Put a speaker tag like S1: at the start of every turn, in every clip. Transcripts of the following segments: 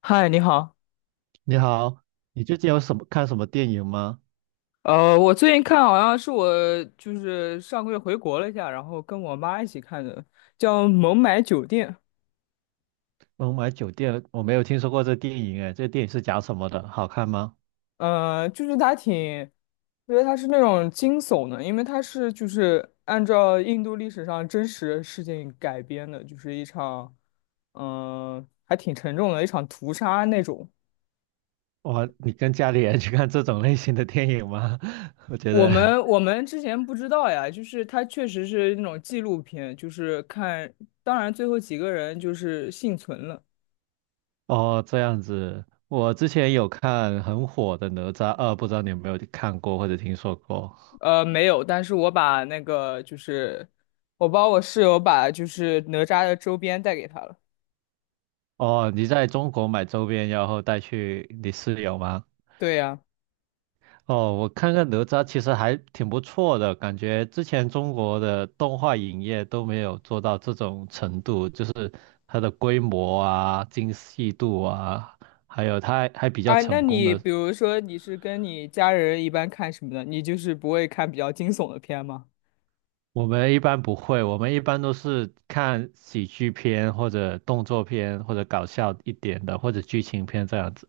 S1: 嗨，你好。
S2: 你好，你最近有什么看什么电影吗？
S1: 我最近看好像是我就是上个月回国了一下，然后跟我妈一起看的，叫《孟买酒店》。
S2: 孟买酒店，我没有听说过这电影哎，这电影是讲什么的？好看吗？
S1: 就是它挺，因为它是那种惊悚的，因为它是就是按照印度历史上真实事件改编的，就是一场，还挺沉重的一场屠杀那种。
S2: 哇，你跟家里人去看这种类型的电影吗？我觉
S1: 我
S2: 得，
S1: 们我们之前不知道呀，就是它确实是那种纪录片，就是看，当然最后几个人就是幸存了。
S2: 哦，这样子，我之前有看很火的《哪吒二》，不知道你有没有看过或者听说过？
S1: 没有，但是我把那个就是，我帮我室友把就是哪吒的周边带给他了。
S2: 哦，你在中国买周边，然后带去你室友吗？
S1: 对呀，
S2: 哦，我看看哪吒其实还挺不错的，感觉之前中国的动画影业都没有做到这种程度，就是它的规模啊、精细度啊，还有它还比较
S1: 啊，那
S2: 成功
S1: 你
S2: 的。
S1: 比如说你是跟你家人一般看什么的？你就是不会看比较惊悚的片吗？
S2: 我们一般不会，我们一般都是看喜剧片或者动作片或者搞笑一点的或者剧情片这样子，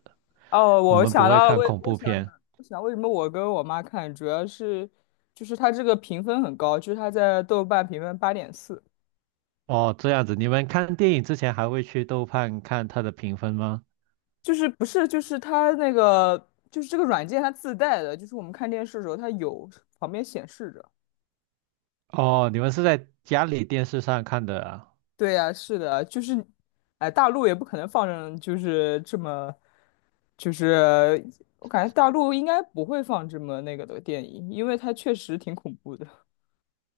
S1: 哦，
S2: 我
S1: 我
S2: 们不
S1: 想
S2: 会
S1: 到了，
S2: 看恐怖片。
S1: 为什么我跟我妈看，主要是就是它这个评分很高，就是它在豆瓣评分8.4，
S2: 哦，这样子，你们看电影之前还会去豆瓣看它的评分吗？
S1: 就是不是就是它那个就是这个软件它自带的，就是我们看电视的时候它有旁边显示着。
S2: 哦，你们是在家里电视上看的啊？
S1: 对呀，是的，就是，哎，大陆也不可能放上，就是这么，就是我感觉大陆应该不会放这么那个的电影，因为它确实挺恐怖的。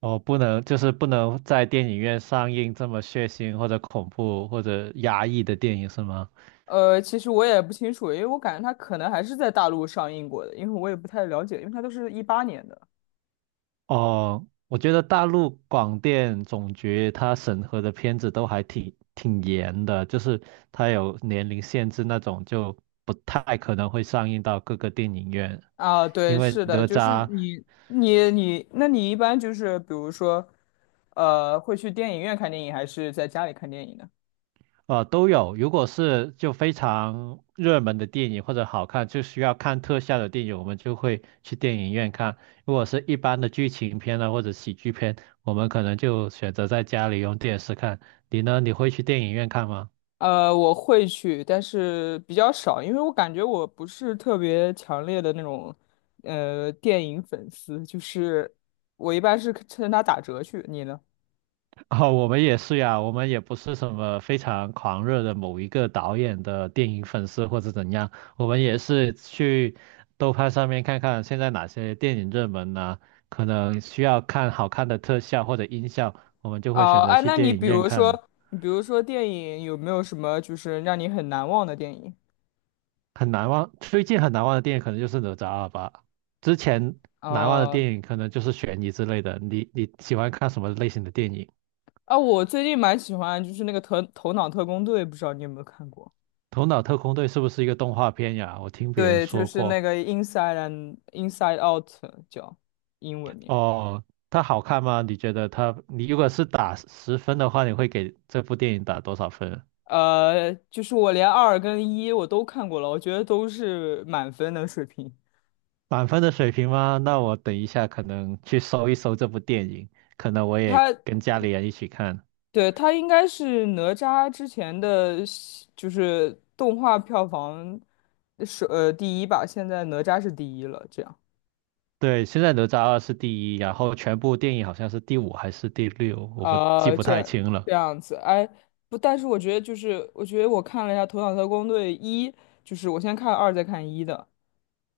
S2: 哦，不能，就是不能在电影院上映这么血腥或者恐怖或者压抑的电影是吗？
S1: 其实我也不清楚，因为我感觉它可能还是在大陆上映过的，因为我也不太了解，因为它都是18年的。
S2: 哦，我觉得大陆广电总局它审核的片子都还挺挺严的，就是它有年龄限制那种，就不太可能会上映到各个电影院，
S1: 啊，对，
S2: 因为
S1: 是的，
S2: 哪
S1: 就是
S2: 吒。
S1: 你，那你一般就是比如说，会去电影院看电影，还是在家里看电影呢？
S2: 都有。如果是就非常热门的电影或者好看，就需要看特效的电影，我们就会去电影院看。如果是一般的剧情片呢，或者喜剧片，我们可能就选择在家里用电视看。你呢？你会去电影院看吗？
S1: 我会去，但是比较少，因为我感觉我不是特别强烈的那种，电影粉丝，就是我一般是趁它打折去。你呢？
S2: 哦，我们也是呀，我们也不是什么非常狂热的某一个导演的电影粉丝或者怎样，我们也是去豆瓣上面看看现在哪些电影热门呢、可能需要看好看的特效或者音效，我们就会选
S1: 啊，
S2: 择
S1: 哎，
S2: 去
S1: 那你
S2: 电影
S1: 比
S2: 院
S1: 如
S2: 看。
S1: 说，你比如说电影有没有什么就是让你很难忘的电影？
S2: 很难忘，最近很难忘的电影可能就是《哪吒二》吧，之前难忘的
S1: 呃，
S2: 电影可能就是悬疑之类的。你喜欢看什么类型的电影？
S1: 啊，我最近蛮喜欢就是那个《头脑特工队》，不知道你有没有看过？
S2: 《头脑特工队》是不是一个动画片呀？我听别人
S1: 对，就
S2: 说
S1: 是那
S2: 过。
S1: 个 Inside and Inside Out 叫英文名。
S2: 哦，它好看吗？你觉得它，你如果是打十分的话，你会给这部电影打多少分？
S1: 就是我连二跟一我都看过了，我觉得都是满分的水平。
S2: 满分的水平吗？那我等一下可能去搜一搜这部电影，可能我也
S1: 他，
S2: 跟家里人一起看。
S1: 对，他应该是哪吒之前的，就是动画票房是第一吧，现在哪吒是第一了，这样。
S2: 对，现在哪吒二是第一，然后全部电影好像是第五还是第六，我
S1: 啊，
S2: 不
S1: 这
S2: 太
S1: 样
S2: 清
S1: 这
S2: 了。
S1: 样子，哎，不，但是我觉得就是，我觉得我看了一下《头脑特工队一》，就是我先看二再看一的，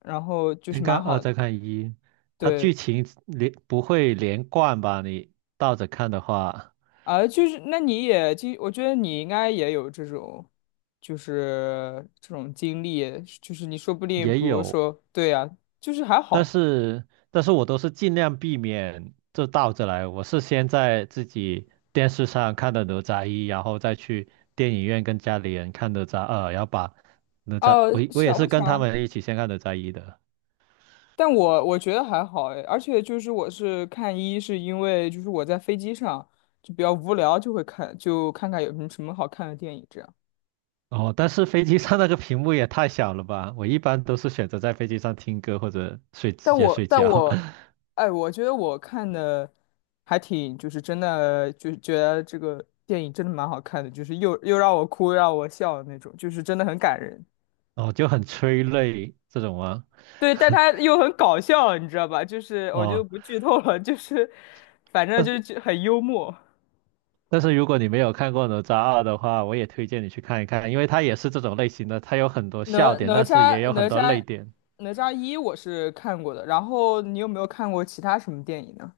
S1: 然后就
S2: 先
S1: 是
S2: 看
S1: 蛮
S2: 二，
S1: 好的，
S2: 再看一，它剧
S1: 对。
S2: 情不会连贯吧？你倒着看的话，
S1: 啊，就是那你也经，就我觉得你应该也有这种，就是这种经历，就是你说不定，比
S2: 也
S1: 如
S2: 有。
S1: 说，对呀、就是还
S2: 但
S1: 好。
S2: 是但是我都是尽量避免这倒着来，我是先在自己电视上看的《哪吒一》，然后再去电影院跟家里人看《哪吒二》，然后把哪吒，我
S1: 哦、
S2: 我也
S1: 想不
S2: 是跟他
S1: 想？
S2: 们一起先看《哪吒一》的。
S1: 但我觉得还好哎，而且就是我是看一是因为就是我在飞机上就比较无聊，就会看就看看有什么什么好看的电影这样。
S2: 哦，但是飞机上那个屏幕也太小了吧！我一般都是选择在飞机上听歌或者睡，直
S1: 但
S2: 接
S1: 我
S2: 睡
S1: 但
S2: 觉，
S1: 我，哎，我觉得我看的还挺，就是真的，就是觉得这个电影真的蛮好看的，就是又让我哭，又让我笑的那种，就是真的很感人。
S2: 哦，就很催泪这种啊。
S1: 对，但 他又很搞笑，你知道吧？就是我就
S2: 哦，
S1: 不剧透了，就是反正就是很幽默。
S2: 但是如果你没有看过《哪吒二》的话，我也推荐你去看一看，因为它也是这种类型的，它有很多笑
S1: 哪
S2: 点，
S1: 哪
S2: 但是也
S1: 吒
S2: 有很
S1: 哪
S2: 多泪
S1: 吒
S2: 点。
S1: 哪吒一我是看过的，然后你有没有看过其他什么电影呢？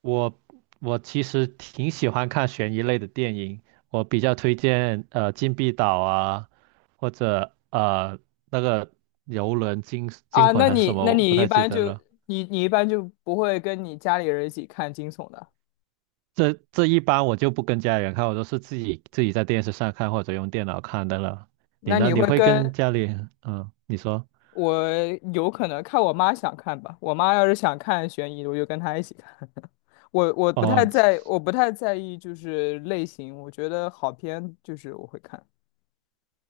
S2: 我我其实挺喜欢看悬疑类的电影，我比较推荐《禁闭岛》啊，或者那个游轮惊
S1: 啊，
S2: 魂
S1: 那
S2: 还是什
S1: 你
S2: 么，
S1: 那
S2: 我不
S1: 你一
S2: 太记
S1: 般
S2: 得
S1: 就
S2: 了。
S1: 你你一般就不会跟你家里人一起看惊悚的？
S2: 这一般我就不跟家里人看，我都是自己在电视上看或者用电脑看的了。你
S1: 那
S2: 呢？
S1: 你
S2: 你
S1: 会
S2: 会跟
S1: 跟
S2: 家里你说
S1: 我有可能看我妈想看吧？我妈要是想看悬疑的，我就跟她一起看。
S2: 哦，
S1: 我不太在意就是类型，我觉得好片就是我会看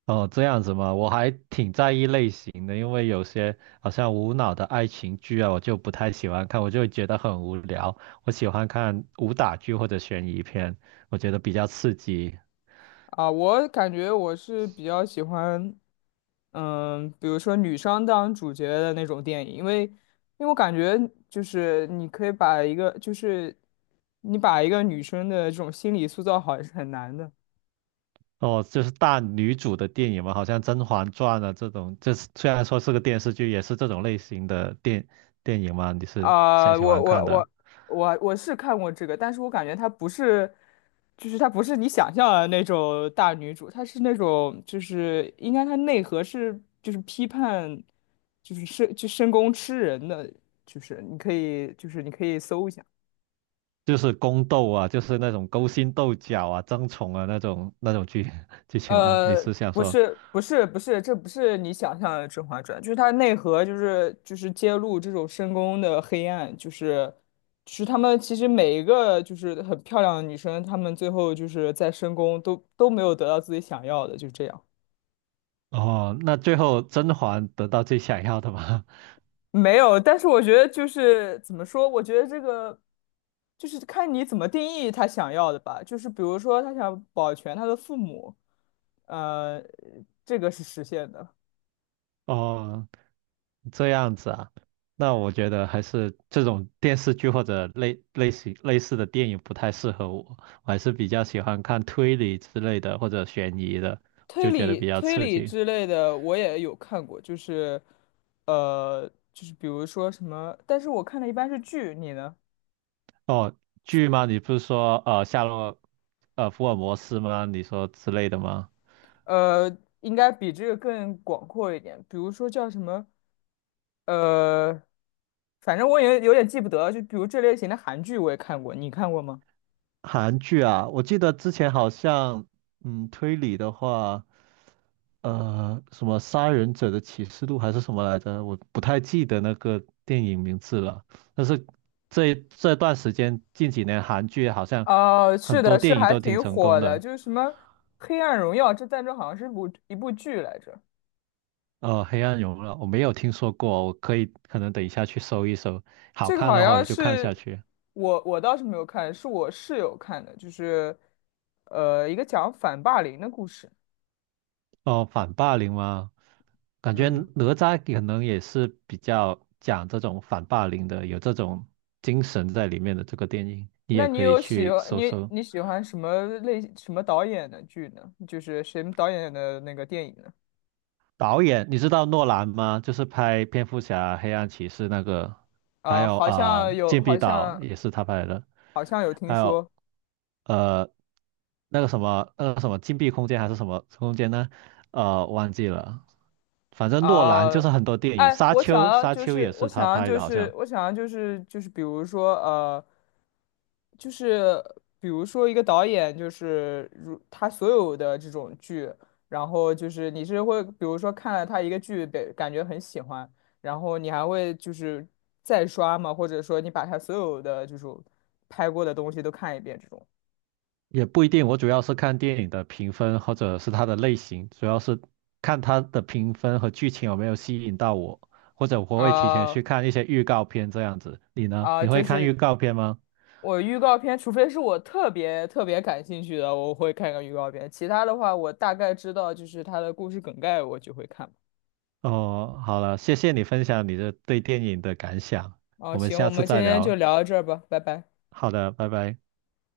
S2: 哦，这样子嘛，我还挺在意类型的，因为有些好像无脑的爱情剧啊，我就不太喜欢看，我就会觉得很无聊。我喜欢看武打剧或者悬疑片，我觉得比较刺激。
S1: 啊。我感觉我是比较喜欢，比如说女生当主角的那种电影，因为我感觉就是你把一个女生的这种心理塑造好也是很难的。
S2: 哦，就是大女主的电影嘛，好像《甄嬛传》啊这种，就是虽然说是个电视剧，也是这种类型的电影嘛，你是想
S1: 啊、我
S2: 喜欢看
S1: 我
S2: 的，
S1: 我我我是看过这个，但是我感觉她不是，就是她不是你想象的那种大女主，她是那种就是应该她内核是就是批判，就是深宫吃人的，就是你可以搜一下。
S2: 就是宫斗啊，就是那种勾心斗角啊、争宠啊那种剧 剧情嘛，啊你
S1: 呃，
S2: 是想
S1: 不
S2: 说？
S1: 是，不是，不是，这不是你想象的《甄嬛传》，就是它内核就是揭露这种深宫的黑暗，就是他们其实每一个就是很漂亮的女生，她们最后就是在深宫都没有得到自己想要的，就这样。
S2: 哦，那最后甄嬛得到最想要的吗？
S1: 没有，但是我觉得就是怎么说，我觉得这个就是看你怎么定义他想要的吧，就是比如说他想保全他的父母，呃，这个是实现的。
S2: 哦，这样子啊，那我觉得还是这种电视剧或者类似的电影不太适合我，我还是比较喜欢看推理之类的或者悬疑的，
S1: 推
S2: 就觉得
S1: 理
S2: 比较
S1: 推
S2: 刺
S1: 理
S2: 激。
S1: 之类的，我也有看过，就是，就是比如说什么，但是我看的一般是剧，你呢？
S2: 哦，剧吗？你不是说福尔摩斯吗？你说之类的吗？
S1: 应该比这个更广阔一点，比如说叫什么，呃，反正我也有点记不得了就比如这类型的韩剧我也看过，你看过吗？
S2: 韩剧啊，我记得之前好像，推理的话，什么《杀人者的启示录》还是什么来着，我不太记得那个电影名字了。但是这段时间近几年韩剧好像
S1: 哦，是
S2: 很多
S1: 的，是
S2: 电影
S1: 还
S2: 都挺
S1: 挺
S2: 成功
S1: 火的，
S2: 的。
S1: 就是什么《黑暗荣耀》，这在这好像是一部剧来着。
S2: 《黑暗荣耀》我没有听说过，我可能等一下去搜一搜，好
S1: 这个
S2: 看
S1: 好
S2: 的话
S1: 像
S2: 我就看下
S1: 是
S2: 去。
S1: 我倒是没有看，是我室友看的，就是一个讲反霸凌的故事。
S2: 哦，反霸凌吗？感觉
S1: 嗯，
S2: 哪吒可能也是比较讲这种反霸凌的，有这种精神在里面的这个电影，你
S1: 那
S2: 也
S1: 你
S2: 可以
S1: 有喜
S2: 去
S1: 欢
S2: 搜
S1: 你
S2: 搜。
S1: 你喜欢什么导演的剧呢？就是谁导演的那个电影呢？
S2: 导演，你知道诺兰吗？就是拍蝙蝠侠、黑暗骑士那个，还
S1: 啊、
S2: 有
S1: 好
S2: 啊、
S1: 像有，
S2: 禁
S1: 好
S2: 闭岛
S1: 像
S2: 也是他拍的，
S1: 好像有听
S2: 还有
S1: 说。
S2: 呃那个什么禁闭空间还是什么空间呢？忘记了。反正诺兰
S1: 啊，
S2: 就是很多电影，
S1: 哎，
S2: 《沙
S1: 我想
S2: 丘》
S1: 要
S2: 《沙
S1: 就
S2: 丘》
S1: 是
S2: 也
S1: 我
S2: 是
S1: 想
S2: 他
S1: 要
S2: 拍
S1: 就
S2: 的，好
S1: 是
S2: 像。
S1: 我想要就是比如说。就是比如说一个导演，就是如他所有的这种剧，然后就是你是会，比如说看了他一个剧，被感觉很喜欢，然后你还会就是再刷吗？或者说你把他所有的就是拍过的东西都看一遍这种？
S2: 也不一定，我主要是看电影的评分或者是它的类型，主要是看它的评分和剧情有没有吸引到我，或者我会提前
S1: 啊
S2: 去看一些预告片这样子。你呢？
S1: 啊，
S2: 你
S1: 就
S2: 会看预
S1: 是。
S2: 告片吗？
S1: 我预告片，除非是我特别特别感兴趣的，我会看个预告片。其他的话，我大概知道就是它的故事梗概，我就会看吧。
S2: 哦，好了，谢谢你分享你的对电影的感想，
S1: 哦，
S2: 我们
S1: 行，我
S2: 下次
S1: 们今
S2: 再
S1: 天就
S2: 聊。
S1: 聊到这儿吧，拜拜。
S2: 好的，拜拜。